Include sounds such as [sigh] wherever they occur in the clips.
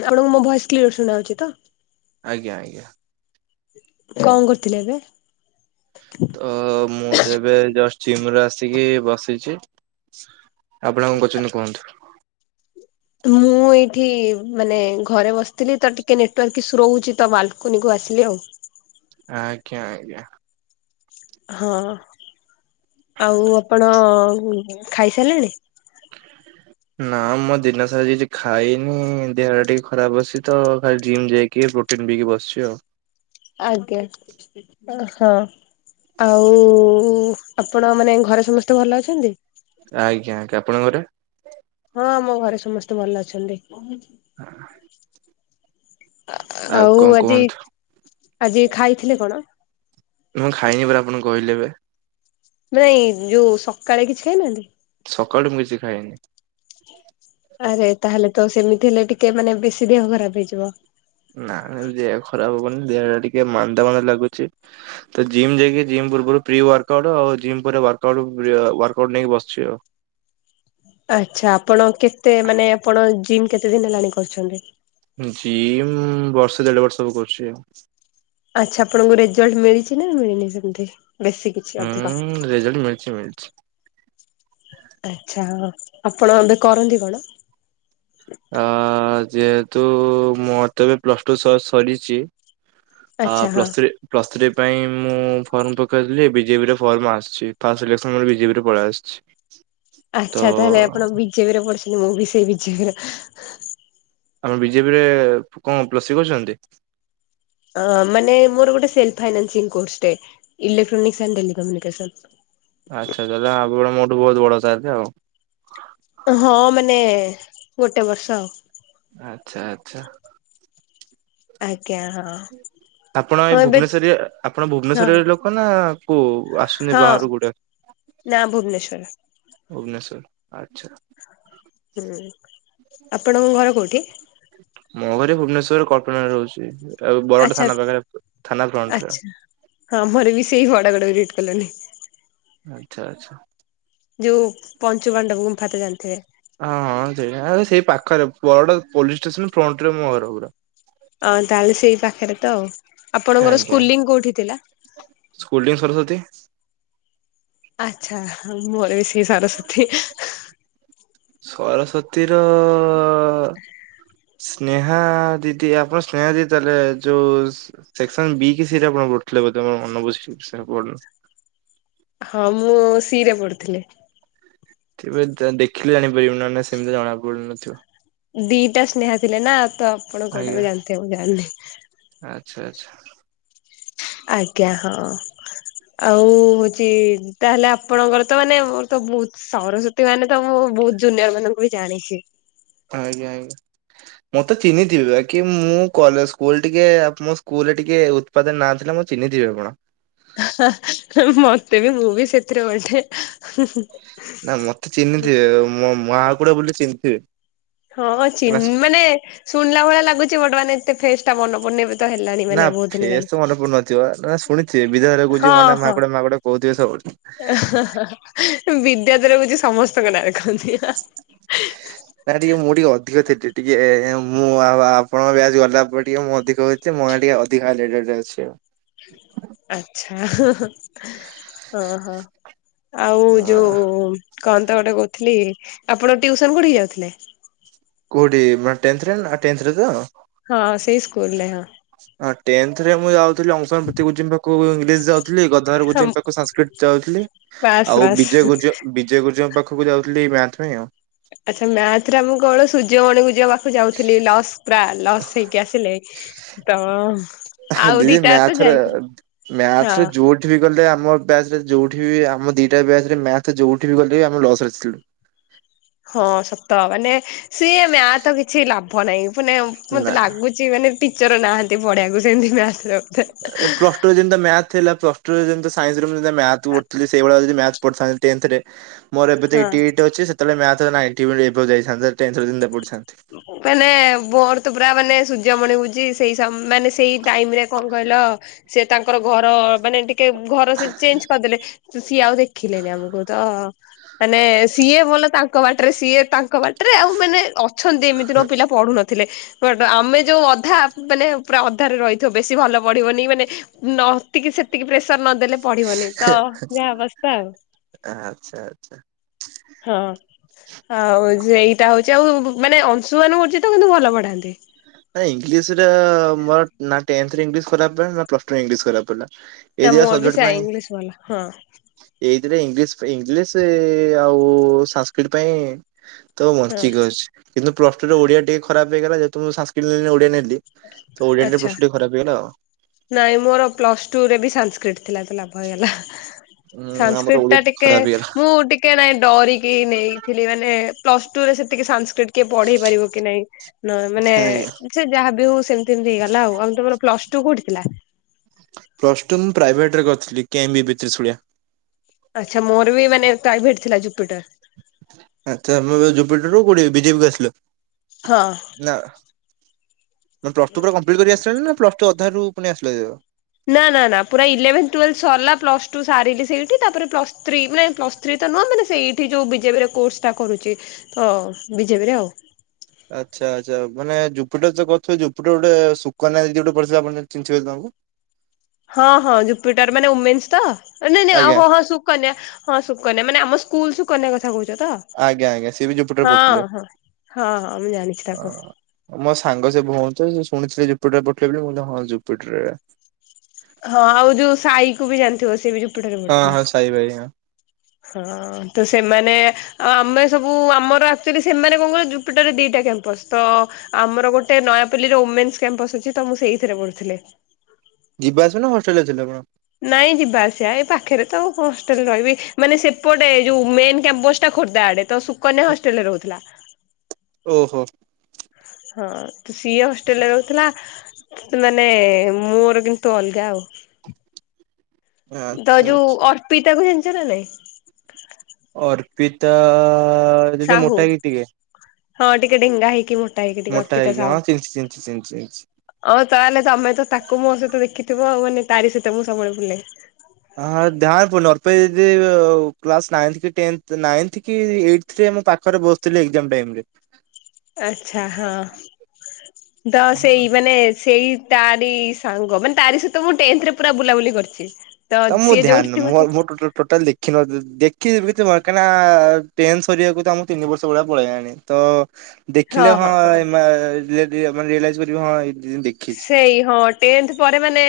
ଆପଣଙ୍କୁ ମୋ voice clear ଶୁଣାଉଚି ତ? ଆଜ୍ଞା ଆଜ୍ଞା। କଣ କରିଥିଲି ଏବେ? ତ ମୁଁ ତ ଏବେ ଜଷ୍ଟ ଚିମ୍ ରୁ ଆସିକି ବସିଚି ଆପଣ କଣ କରୁଚନ୍ତି କୁହନ୍ତୁ? ମୁଁ ଏଇଠି ମାନେ ଘରେ ବସିଥିଲି ତ ଟିକେ ନେଟୱାର୍କ ଇସୁ ରଉଚି ତ ବାଲକୁନି କୁ ଆ ଆସିଲି ଆଉ। ଆଜ୍ଞା ଆଜ୍ଞା। ହଁ ଆଉ ଆପଣ ଖାଇସାରିଲେଣି। ନା ମୁଁ ଦିନ ସାରା କିଛି ଖାଇନି, ଦେହ ଟା ଟିକେ ଖରାପ ଅଛି ତ ଖାଲି ଜିମ୍ ଯାଇକି। କିଏ ପ୍ରୋଟିନ୍ ପିଇକି ବସିଛି ଆଉ ଆଜ୍ଞା ହଁ ଆଉ। ଆପଣ ମାନେ ଘରେ ସମସ୍ତେ ଭଲ ଅଛନ୍ତି। ଆଜ୍ଞା ଆଜ୍ଞା ଆପଣଙ୍କର ହଁ ଆମ ଘରେ ସମସ୍ତେ ଭଲ ଅଛନ୍ତି। [inaudible] ଆଉ କଣ ଆଜି କୁହନ୍ତୁ? ଆଜି ଖାଇଥିଲେ କଣ? ମୁଁ ଖାଇନି ପରା ଆପଣଙ୍କୁ କହିଲେ ଏବେ। ମ ନାଇ ଯୋଉ ସକାଳେ କିଛି ଖାଇନାହାନ୍ତି। ସକାଳୁ ମୁଁ କିଛି ଖାଇନି। ଆରେ ତାହେଲେ ତ ସେମିତି ହେଲେ ଟିକେ ମାନେ ବେଶୀ ଦେହ ଖରାପ ହେଇଯିବ। ନା ଯି ଖରାପ ହବନି ଦେହଟା ଟିକେ ମାନ୍ଦା ମନ୍ଦ ଲାଗୁଛି ତ ଜିମ୍ ଯାଇକି ଜିମ୍ ପୂର୍ବରୁ ପ୍ରି ୱାର୍କଉଟ ଆଉ ଜମ୍ ପ ୱାର୍କାଉଟ ୱାର୍କାଉଟ ନେଇ ବସଛି ଆଉ ଆଛା ଆପଣ କେତେ ମାନେ ଆପଣ ଜିମ୍ କେତେ ଦିନ ହେଲାଣି କରୁଛନ୍ତି। ଜିମ୍ ବର୍ଷ ଦେଢ ବର୍ଷବ କରୁଛି ଆଉ ଆଛା ଆପଣଙ୍କୁ ରେଜଲ୍ଟ ମିଳିଛି ନା ମିଳିନି ସେମତି। ବେଶୀ କିଛି ଅଧିକ ହୁଁ ରେଜଲ୍ଟ ମିଳିଛି ମିଳିଛି ଆଛା ଆପଣ ଏବେ କରନ୍ତି କଣ? ତୁ ମୋତେ ଏବେ ପ୍ଲସ୍ ଟୁ ସରିଛି, ଆ ଆଚ୍ଛା ହଁ ପ୍ଲସ୍ ଥ୍ରୀ ପ୍ଲସ୍ ଥ୍ରୀ ପାଇଁ ମୁଁ ଫର୍ମ ପକାଇଥିଲି ବିଜେପିରେ ଫର୍ମ ଆସିଛି, ଫାଷ୍ଟ ଇଲେକ୍ସନ ମ ବିଜେପିରେ ପଳେଇ ଆସିଛି ତ ଆଚ୍ଛା ତାହେଲେ ଆପଣ ବିଜେପିରେ ପଡିୁଛନ୍ତି ମୁଁ ବି ସେଇ ବିଜେପିରେ। ଆମେ ବିଜେପିରେ କଣ ପ୍ଲସ୍ ଥ୍ରୀ କରଛନ୍ତି? ମାନେ ମୋର ଗୋଟେ ସେଲ୍ଫ୍ ଫାଇନାନ୍ସିଂ କୋର୍ସଟେ, ଇଲେକ୍ଟ୍ରୋନିକ୍ ଆଣ୍ଡ ଟେଲିକମ୍ୟୁନିକେଶନ। ଆଚ୍ଛାବ ମୋଠୁ ବହୁତ ବଡ ସାର୍ ଆଉ। ହଁ ମାନେ ଗୋଟେ ବର୍ଷ ଆଉ। ଆଛା ଆଚ୍ଛା। ଆଜ୍ଞା ହଁ। ଆପଣ ଏଇ ହଁ ଏବେ ଭୁବନେଶ୍ୱରୀ ଆପଣ ଭୁବନେଶ୍ଵରୀ ହଁ ଲୋକ ନା କୋଉ ଆସୁଛନ୍ତି ହଁ ବାହକୁ ଗୋଟେ ନା ଭୁବନେଶ୍ଵର। ଭୁବନେଶ୍ଵର ଆଚ୍ଛା। ହୁଁ ଆପଣଙ୍କ ଘର କୋଉଠି? ମୋ ଘରେ ଭୁବନେଶ୍ୱର କଳ୍ପନାରେ ରହୁଛି। ଆଉ ବରଟ ଆଚ୍ଛା ଥାନା ପାଖରେ ଥାନା ଫ୍ରଣ୍ଟରେ। ହଁ ମୋର ବି ସେଇ [unintelligible] ହୁଡ ଗଡେଟ [unintelligible] କଲୋନୀ। ଆଚ୍ଛା ଆଚ୍ଛା। ଯୋଉ ପଞ୍ଚୁବାଣ୍ଡବ ଗୁମ୍ଫାା ତ ଜାଣିଥିବେ। ହଁ ହଁ ସେଇ ସେଇ ପାଖରେ ବଡ ପୋଲିସ ଷ୍ଟେସନ। ଫ୍ରଣ୍ଟ ରେ ମୋ ଘର ପୁରା। ହଁ ତାହେଲେ ସେଇ ପାଖରେ ତ ଆ ଆପଣଙ୍କର ଆଜ୍ଞା ସ୍କୁଲିଂ କୋଉଠି ଥିଲା? [unintelligible] ଆଛା ମୋର ବି ସେ ସରସ୍ଵତୀ ସରସ୍ଵତୀ ର ସ୍ନେହା ଦିଦି ଆପଣ ସ୍ନେହା ଦିଦି ତାହେଲେ ଯୋଉ ସେକ୍ସନ ବି କି ସିରେ [unintelligible] ଠଥିଲେ ବଧେମର ମନ ବୁଝ ସେ ପ [inaudible] ହଁ ମୁଁ ସିରେ ପଢୁଥିଲି। ତେବେ ଦେଖିଲେ ଜାଣିପାରିବୁ ନା ନା ସେମିତି ଜଣା ପଡୁନଥିବ। ଦିଟା ସ୍ନେହା ଥିଲେ ନା ତ ଆପଣ କୋଉଟା ଆଜ୍ଞା ବି ଜାଣିଥିବ ମୁ ଜାଣିନି। ଆଚ୍ଛା ଆଛା। ଆଜ୍ଞା ହଁ। ଆଉ ହଉଛି ତାହେଲେ ଆପଣଙ୍କର ତ ମାନେ ମୋର ତ ବହୁତ ସରସ୍ଵତୀ ମାନେ ତ ମୁଁ ବହୁତ ଜୁନିୟର ମାନଙ୍କୁ ବି ଜାଣିଛି। ଆଜ୍ଞା ଆଜ୍ଞା। ମୁଁ ତ ଚିହ୍ନିଥିବି ବାକି ମୁଁ କଲେ ସ୍କୁଲ ଟିକେ ମୋ ସ୍କୁଲରେ ଟିକେ ଉତ୍ପାଦନ ନାଏ ମୁଁ ଚିହ୍ନିଥିବ ଆପଣ ହା ହୁଁ ମତେ ବି ମୁଁ ବି ସେଥିରେ ଗଟେ। ନା ମତେ ଚିହ୍ନିଥିବେ ମୋ ମାହାକୁଡା ବୋଲି ଚିହ୍ନି ଥିବେ। ହଁ ଚିହ୍ନ ମାନେ ଶୁଣିଲା ଭଳିଆ ଲାଗୁଛି ବର୍ତ୍ତମାନ ଏତେ ଫେଷ୍ଟ ସେଟା ମନପଡୁନି ଏବେତ ହେଲାଣି ନା ମାନେ ବହୁତ ଦିନ ଫେସ୍ ତ ମନେ ହେଲାଣି। ପଡୁନଥିବ ନା ଶୁଣିଥିବେ ବିଦ୍ୟାଳୟ କୁ ହଁ ଯିବୁ ମାନେ ହଁ ମହାକୁଡା ମହାକୁଡା କହୁଥିବେ ସବୁବେଳେ। ଏଁ ହେଁ ହେଁ ବି ଇଆ ଦେହରେ ରହୁଛି ସମସ୍ତଙ୍କ ନାଁରେ ନା ଟିକେ ମୁଁ ଟିକେ ଅଧିକ ଥିଲି। ଟିକେ ମୁଁ ଆପଣଙ୍କ ବ୍ୟାଜ ଗଲା ପରେ ଟିକେ ମୁଁ ଅଧିକ ହେଛି ମନା ଟିକେ ଅଧିକ ହାଇଲାଇଟ ଯା ଯା ଯାଇଚି ହ [unintelligible] ଆଛା ହଁ ହଁ ଅହ ଆଉ ଆ ଯୋଉ କହ ତ ଗୋଟେ କହୁଥିଲି ଆପଣ ଟିଉସନ୍ କୋଉଠିକି ଯାଉଥିଲେ? କୋଉଠି ମାନେ ଟେନ୍ଥରେ ନା ଟେନ୍ଥରେ ତ। ହଁ ସେଇ ସ୍କୁଲ ରେ ହଁ। ହଁ ଟେନ୍ଥରେମୁଁ ଯାଉଥିଲି ଅଂଶନପ୍ରତି ଗୁରୁଜୀ ପାଖକୁ ଇଂଲିସ୍ ଯାଉଥିଲି ଗଦାଧର ହଁ ଗୁରୁଜୀ ପାଖକୁ ସଂସ୍କୃତ ଯାଉଥିଲି ବାସ୍ ଆଉ ବାସ୍ ବିଜୟ ଗୁରୁଜ ବିଜୟ ଗୁରୁଜାଙ୍କ ପାଖକୁ ଯାଉଥିଲି ଏଇ ମ୍ୟାଥ ପାଇଁ ଆଉ। ଆଚ୍ଛା ମ୍ୟାଥରେ ମୁଁ କଣ ସୂର୍ଯ୍ୟମଣି ଗୁରୁଜୀ ପାଖକୁ ଯାଉଥିଲି ଲସ୍ ପୁରା ଲସ୍ ହେଇକି ଆସିଲେ ତ ଆଉ ଦିଦି ଦିଟା ତ ମ୍ୟାଥରେ ଯାଇଥିଲି। ହଁ ମ୍ୟାଥରେ ଜୋଠି ବିଗଲେ ଆମ ବ୍ୟାଚରେ ଯୋଉଠି ବି ଆମ ଦିଟା ବ୍ୟାଚରେ ମ୍ୟାଥ ଯୋଉଠି ବି ଗଲେ ବି ଆମେ ଲାସ୍ ରେଥିଲୁ। ହଁ ସତ ମାନେ ସିଏ ମ୍ୟାଥ କିଛି ଲାଭ ନାହିଁ ମାନେ ନା ମତେ ଲାଗୁଛି ମାନେ ଟିଚର ନାହାନ୍ତି ପଢିବାକୁ ସେମତି ମ୍ୟାଥ ଏ ପ୍ଲସ ଟୁରେ ଯେମିତିଆ ମ୍ୟାଥ ଥିଲା ପ୍ଲସ ଟୁ ରେ ଯେମିତି ସାଇନ୍ସରେ ଯେମିତିଅ ମ୍ୟାଥ ପଢ଼ୁଥିଲି ସେଇଭଳିଆ ଯଦି ମ୍ୟାଥ ପାଢ଼ୀ ଥାଆନ୍ତି ଟେନ୍ଥରେ। ମୋର ଏବେତ ହଁ ଏଇଟିଏଇଟଆଛି ସେତେବେଳେ ମ୍ୟାଥ ନାଇଁଟିଅବଭ୍ ଯାଇଥାନ୍ତା ଟେନ୍ଥରେ ଯେମିତିଆ ଏପଟେ ସେପଟେ ମାନେ ମୋର ତ ପୁରା ମାନେ ସୂର୍ଯ୍ୟମଣି ଗୁରୁଜୀ ସେଇ ମାନେ ସେଇ ଟାଇମ ରେ କଣ କହିଲ ସେ ତାଙ୍କର ଘର ମାନେ ଟିକେ ଘର ସେ ଚେଞ୍ଜ କରିଦେଲେ ସିଏ ଆଉ ଦେଖିଲେନି ଆମକୁ ତ ମାନେ ସିଏ ବୋଲ ତାଙ୍କ ବାଟରେ ସିଏ ତାଙ୍କ ବାଟରେ ଆଉ ମାନେ ଅଛନ୍ତି ଏମିତିରେ ପିଲା ପଢୁ ନଥିଲେ ବଟ ଆମେ ଯୋଉ ଅଧା ମାନେ ପୁରା ରେ ରହିଥିବ ବେଶୀ ଭଲ ପଢିବନି ମାନେ ନତିକି ସେତିକି ପ୍ରେସର ନ ଦେଲେ ପଢିବନି ତ ଯାହା ଅବସ୍ଥା ଆଉ। ଆଚ୍ଛା ଆଚ୍ଛା। ହଁ ଆଉ ସେ ଏଇଟା ହଉଛି ଆଉ ମାନେ ଅଂଶୁମାନ ଗୁରୁଜୀ ତ କିନ୍ତୁ ଭଲ ପଢାନ୍ତି। ଇଂଲିଶରେ ମୋର ନା ଟେନ୍ଥ ରେ ଇଂଲିଶ ଖରାପ ହେଲା ନା ପ୍ଲସ ଟୁ ରେ ଇଂଲିଶ ଖରାପ ହେଲା। ଏଇ ନା ଦିଟା ମୋରବି ସବଜେକ୍ଟ ସେ ଇଂଲିଶ ଭଲ ହଁ। ରେ ଇଂଲିଶ ଇଂଲିଶ ଆଉ ସଂସ୍କ୍ରିଟ ତ ପାଇଁ ତ ହଁ ବଞ୍ଚି ଅଛି, କିନ୍ତୁ ପ୍ଲସ୍ ଟୁ ର ଓଡିଆ ଟିକେ ଖରାପ ହେଇଗଲା, ଯେୁ ମୁଁ ସା ଓଡିଆ ନେଇ। ତ ଆଚ୍ଛା ପ୍ରଶ୍ନ ଖରାପ ହେଇଗଲା। ନାଇଁ! ମୋର ପ୍ଲସ ଟୁ ରେ ବି ସଂସ୍କ୍ରିଟ ଥିଲା ତ ଲାଭ ହେଇଗଲା। ହୁଁ ଆମର ସଂସ୍କ୍ରିଟ ଓଡିଆ ଟା ଟିକେ, ଖରାପ ହେଇଗଲା ମୁଁ ଟିକେ ନାଇଁ ଡରିକି ନେଇଥିଲି, ମାନେ। ପ୍ଲସ ଟୁରେ ସେତିକି ସଂସ୍। ଟିକେ ପଢେଇ ପାରିବ କି ନାଇଁ, ନ ମାନେ ଆଜ୍ଞା ସେ ଯାହା ବି ହଉ, ସେମିତି ଏମିତି ହେଇଗଲା, ଆଉ ଆମ ତାନେ ପ୍ଲସ ଟୁ କୋଉଠି। ଥିଲା? ପ୍ଲସ ଟୁ ମୁଁ ପ୍ରାଇଭେଟରେ କରିଥିଲି, କେମ୍ବିବିତ୍ରିଶୂଳିଆ। ଆଚ୍ଛା ମୋର ବି ମାନେ ପ୍ରାଇଭେଟ ଥିଲା ଜୁପିଟର। ଆ ତ ଆମ ଜୁପିଟରରୁୁ କୋଉଠି ବିଜେପିକୁ ଆସିଲୁ? ହଁ। ନା। ତମେ ପ୍ଲସ୍ ଟୁ ପୁରା କମ୍ପ୍ଲିଟ୍ କରି ଆସିଛ ନା, ପ୍ଲସ୍ ଟୁ ଅଧାରୁୁ ପୁଣି ଆସିଲହେରି ପା ନା-ନା-ନା ପୁରା ଇଲେଭେନ୍ ଟୁଏଲଭ୍ ସରିଲା ପ୍ଲସ୍ ଟୁ ସାରିଲି ସେଇଠି ତାପରେ ପ୍ଲସ୍ ଥ୍ରୀ ମାନେ ପ୍ଲସ୍ ଥ୍ରୀ ତ ନୁହଁ ମାନେ ସେଇଠି ଯୋଉ ବିଜେପିରେ କୋର୍ସଟା କରୁଛି ତ ବିଜେପିରେ ଆଉ। ଆଚ୍ଛା ଆଚ୍ଛା ମାନେ ଜୁପିଟର୍ ତ କରୁଥିବେ, ଜୁପିଟର୍ ଗୋଟେ ସୁୁକନ୍ୟା ଦିଦି ଗୋଟେ ପଢ଼ୁଥିଲେ ଆପଣ ଜା ଚିହ୍ନିଥିଲେ ତାଙ୍କୁ? ହଁ-ହଁ ଜୁପିଟର୍ ମାନେ ଓମେନ୍ସ ତ? ନାଇଁ ନାଇଁ ହୋ ଆଜ୍ଞା ହଁ-ହଁ ସୁକନ୍ୟା ହଁ ସୁକନ୍ୟା ମ୍ୟା ମାନେ ଆମ ସ୍କୁଲ୍ ସୁକନ୍ୟା କଥା କହୁ ଆଜ୍ଞା-ଆଜ୍ଞା ସିଏ ବି ଜୁପିଟରରେ ପଢୁଥିଲେ। ହଁ। ହଁ ହଁ ମୁଁ ଜାଣିଛି ତାକୁ ଅଁ-ଅ ମୋ ସାଙ୍ଗ, ସେ ଭଉଣୀ ତ ସେ ଶୁଣି ସେ ଜୁପିଟରରେ ପଢୁଥିଲେ ବୋଲି, ମୁଁ କହିଲି ହଁ ଜୁପିଟରରେ। ହଁ, ଆଉ ଯୋଉ ସାଇକୁ ବି ଜାଣିଥିବ, ସେ ବି ଜୁପିଟରରେ ହଁ ହଁ ପଢୁଥିଲା। ସାଇ ଭାଇ ହଁ ହଁଅ-ଅ ତ ସେମାନେ ଆଉ ଆମେ ସବୁ ଆମର ଆକ୍ଚୁଆଲି ସେମାନେ କଣ କହିଲ ଜୁପିଟରରେ ଦିଟା କ୍ୟାମ୍ପସ୍ ତ ଆମର ଗୋଟେ ନୟାପଲ୍ଲୀରେ ଓମେନ୍ସ କ୍ୟାମ୍ପସ ଅଛି, ତ ମୁଁ ସେଇଥିରେ ପଢୁଥିଲି। ଯିବା ଆସିବା ନା ହଷ୍ଟେଲରେ ଥିଲେ ଆପଣ? ନାଇଁ ଯିବା ଆସିବା, ଏଇ ପାଖରେ ତ ଆଉ ହଷ୍ଟେଲରେ ରହିବି, ମାନେ ସେପଟେ ଯୋଉ ମେନ୍ କ୍ୟାମ୍ପସଟା ଖୋର୍ଦ୍ଧା ଆଡେ ତ ସୁକନ୍ୟା ହଷ୍ଟେଲରେ ରହୁଥିଲା। ଓହୋଃ। ହଁ, ତ ସିଏ ହଷ୍ଟେଲରେ ରହୁଥିଲା। ମାନେ ମୋର କିନ୍ତୁ ଅଲଗା ଆଉ। ତ ଆଚ୍ଛା ଯୋଉ ଆଚ୍ଛା। ଅର୍ପିତାକୁ ଜାଣିଛ ନା ନାଇଁ? ଅର୍ପିତାଆ-ଆ-ଆ ଦିଦି ସାହୁ ମୋଟା ହେଇକି ଟିକେ? ହଁ ଟିକେ ଡେଙ୍ଗା ହେଇକି, ମୋଟା ହେଇକି ଟିକେ, ମୋଟା ଅର୍ପିତା ହେଇକି ସାହୁ। ହଁ ଚିହ୍ନିଚି ଚିହ୍ନିଚି ଚିହ୍ନିଚି ଚିହ୍ନିଚି। ଅ ତାହେଲେ ତମେ ତ ତାକୁ ମୋ ସହିତ ଦେଖିଥିବ ଆଉ, ମାନେ ତାରି ସହିତ ମୁଁ ସବୁବେଳେ ବୁଲେ। ହଁ ଧ୍ୟାନ୍ ପୁନର୍ [inaudible] ଦିଦି କ୍ଲାସ ନାଇନଥ୍ କି ଟେନଥ୍, ନାଇନଥ୍ କି ଏଇଟଥ୍ ରେ ମୋ ପାଖରେ ବସୁଥିଲେ ଏକ୍ଜାମ୍ ଟାଇମ୍ [inaudible] ଆଛା ହଁ, ତ ସେଇ ମାନେ ସେଇ ତାରି ସାଙ୍ଗ, ମାନେ ତାରି ସହିତ ମୁଁ ଟେନଥ୍ ରେ ପୁରା ବୁଲାବୁଲି କରିଛି। ତ ମୁଁ ସିଏ ଧ୍ୟାନ୍ ଯୋଉଠି ଥିବ ମୁଁ ଟୋଟାଲ୍ ଟୋଟାଲ ଦେଖିନଥିଲି, ଦେଖ୍ କି କେମିତି ମ କାଇଁ ନା ଟେନ୍ ସରିବାକୁ ତ ଆମକୁ ତିନି ବର୍ଷ ଭଳିଆ ପଳେଇଲାଣି ତ ଦେଖିଲେ ହଁ ଏ ମା ରିୟ ରିୟ ମାନେ ରିୟଲାଇଜ୍ କରିବି ଏ ହଁ ଦେଖିଛି ସେଇ ହଁ, ଟେନଥ୍ ପରେ ମାନେ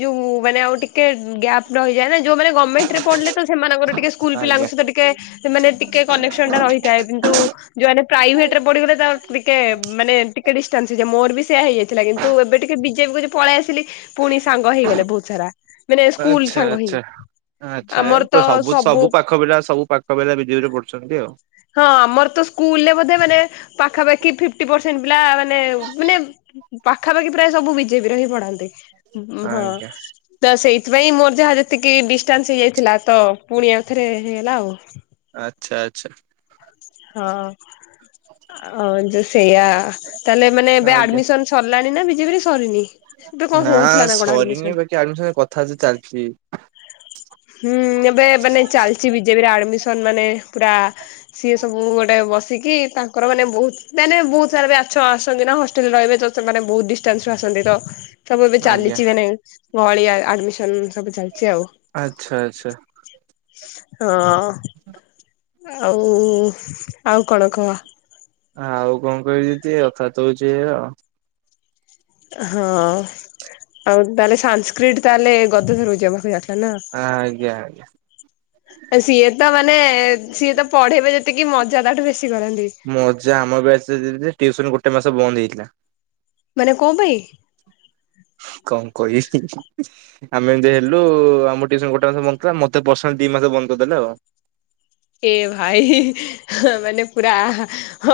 ଯୋଉ ମାନେ ଆଉ ଟିକେ ଗ୍ୟାପ୍ ରହିଯାଏ ନା ଯୋଉମାନେ ଗମେଣ୍ଟରେ ପଢିଲେ ତ ସେମାନଙ୍କର ଟିକେ ସ୍କୁଲ ପିଲାଙ୍କ ଆଜ୍ଞା। ସହିତ ଟିକେ ସେମାନେ ଟିକେ କନେକ୍ସନଟା ରହିଥାଏ କିନ୍ତୁ ନ୍ତୁ ଯୋଉମାନେେ ପ୍ରାଇଭେଟରେ ପଡିିଗଲେ, ତା ଟିକେ ମାନେ ଟିକେ ଡିଷ୍ଟାନ୍ସ ହେଇଯାଏ ମୋର ବି ସେଇଆ ହେଇଯାଇଥିଲା କିନ୍ ତ ଏବେ ଟିକେ ବିଜେପିକୁ ଯୋଉ ପଳେଇ ଆସିଲି ପୁଣି ସାଙ୍ଗ ହେଇଗଲେ ବହୁତ ସାରା। ମାନେ ସ୍କୁଲ ଆଚ୍ଛା ସାଙ୍ଗ ହିଁ। ଆଚ୍ଛା ଆଚ୍ଛା, ତ ସବୁ ସବୁ ପାଖ ପିଲା, ସବୁ ପାଖ ପିଲା, ବିଜେପରେ ପଡୁଛନ୍ତି ଆଉ। ହଁ, ଆମର ତ ସ୍କୁଲରେ ବୋଧେ ମାନେ ପାଖାପାଖି ଫିପ୍ଟି ପରସେଣ୍ଟ୍ ପିଲା ମାନେ ମାନେ ପାଖାପାଖି ପ୍ରାୟ ସବୁ ବିଜେପିରେ ହିଁ ପଢନ୍ତି। ହଁ, ଆଜ୍ଞା ତ ସେଇ। ସେଥିପାଇଁ ମୋର ଯାହା ଯେତିକି ଡିଷ୍ଟାନ୍ସ ହେଇଯାଇଥିଲା ତ ପୁଣି ଆଉଥରେ ହେଇଗଲା ଆଉ। ଆଚ୍ଛା, ଆଚ୍ଛା। ହଁ ଆଉ ଯୋଉ ସେଇଆ ତାହେଲେ ଏମାନେ ଏବେ ଆଜ୍ଞା। ଆଡମିସନ ସରିଲାଣି? ଏଇନା ବିଜେପି ରେ ସରିନି। ଏବେ କଣ ନା ହଉଥିଲା କଣ ଆଡମିସନ? ସରିନି ବାକି ଆଡମିସନ କଥାବାର୍ତ୍ତା ଚାଲିଛି। ହୁଁ ଏବେ ଏବେ ନେଇ ଚାଲିଛି ବିଜେପିର ଆଡମିସନ ମାନେ ପୁରା ସିଏ ସବୁ ଗୋଟେ ବସିକି ତାଙ୍କର ମାନେ ବହୁତ ମାନେ ବହୁତ ସାରା ବ [inaudible] ଆସଛନ୍ତି ନା ହଷ୍ଟେଲ ଓ ଏବେ ତ ସେମାନେ ବହୁତ ଡିଷ୍ଟାନ୍ସ ରୁ ଆସନ୍ତି ତ ସବୁ ଏବେ ଆଜ୍ଞା ଚାଲିଛିି ମାନେ ଗଳି ଆଡମିସନ ସବୁ ଚାଲିଛି ଆଉ। ଆଚ୍ଛା, ଆଚ୍ଛା। ହଁ। ଆଉ ଆଉ କଣ କହ? ଆଉ କଣ କହିବି ଦିଦି କଥାତ ହଉଛି ଏୟା। ହଁ ଆଉ ତାହେଲେ ସାସ୍କିଡ଼ ତାହେଲେ [inaudible] ନା ଆଜ୍ଞା ଆଜ୍ଞା। ଅ, ସିଏ ତ ମାନେ ସିଏ ତ ପଢେଇବେ ଯେତିକି ମଜା ତାଠୁ ବେଶୀ କରନ୍ତି। ମଜା ଆମ ବ୍ୟାଚରେ [unintelligible] ଟୁଇସନ ଗୋଟେ ମାସ ବନ୍ଦ ହେଇଥିଲା। ମାନେ କଣ ପାଇଁ? କଣ କହିବି, ଆମେ ଏମିତି ହେଲୁ ଆମ ଟିଉସନ ଗୋଟେ ମାସ ବନ୍ଦ ଥିଲା। ମୋତେ ପର୍ସନାଲ ଦି ମାସ ବନ୍ଦ ଦେଲେ ଆଉ। ଏ ଭାଇ ମାନେ ପୁରା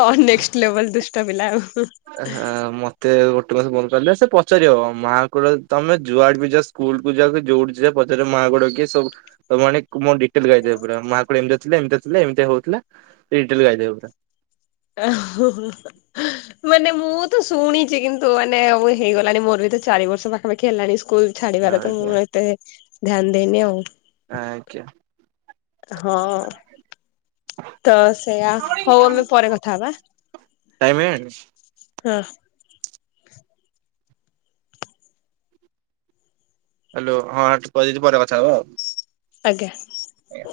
ଅନେକଷ୍ଟ ଲେବଲ୍ ଦୁଷ୍ଟ ପିଲା ଆଉ। ଏ ହେ ମୋତେ ଗୋ ପାରିଲେ ସେ ପଚାରିବ ମାଆ କ ତମେ ଯୁଆଡେ ବି ଯା ସ୍କୁଲ କୁ ଯା ଯୋଉଠି ଜା ପଚାରିବ ମା [unintelligible] କି ସବୁ। [unintelligible] [unintelligible] ପୁରା ମା ଏମତିଆ ଥିଲେ ଏମତିଆ ଏମତି ହଉଥିଲା ଏ ଟେଲ ଗାଇଦେବେ ପୁରା। ମାନେ ମୁଁ ତ ଶୁଣିଚି କିନ୍ତୁ ମାନେ ଓ, ହେଇଗଲାଣିି ମୋର ବି ଏ ତ ଚାରି ବର୍ଷ ପାଖାପାଖି ହେଲାଣି ସ୍କୁଲ୍ ଛାଡିବାର। ତ ମୁଁ ଆଜ୍ଞା ଏତେ ଧ୍ୟାନ ଦେଇନି ଆଉ। ଆଜ୍ଞା। ହଁ ତ ସେଇଆ ହଉ ଆମେ ପରେ କଥା ହବା। ଟାଇମ୍ ହେଇଗଲାଣି। ହଁ। ହ୍ୟାଲୋ ହଁ ଦିଦି ପରେ କଥା ହେଵା। ଆଜ୍ଞା। ଆଜ୍ଞା।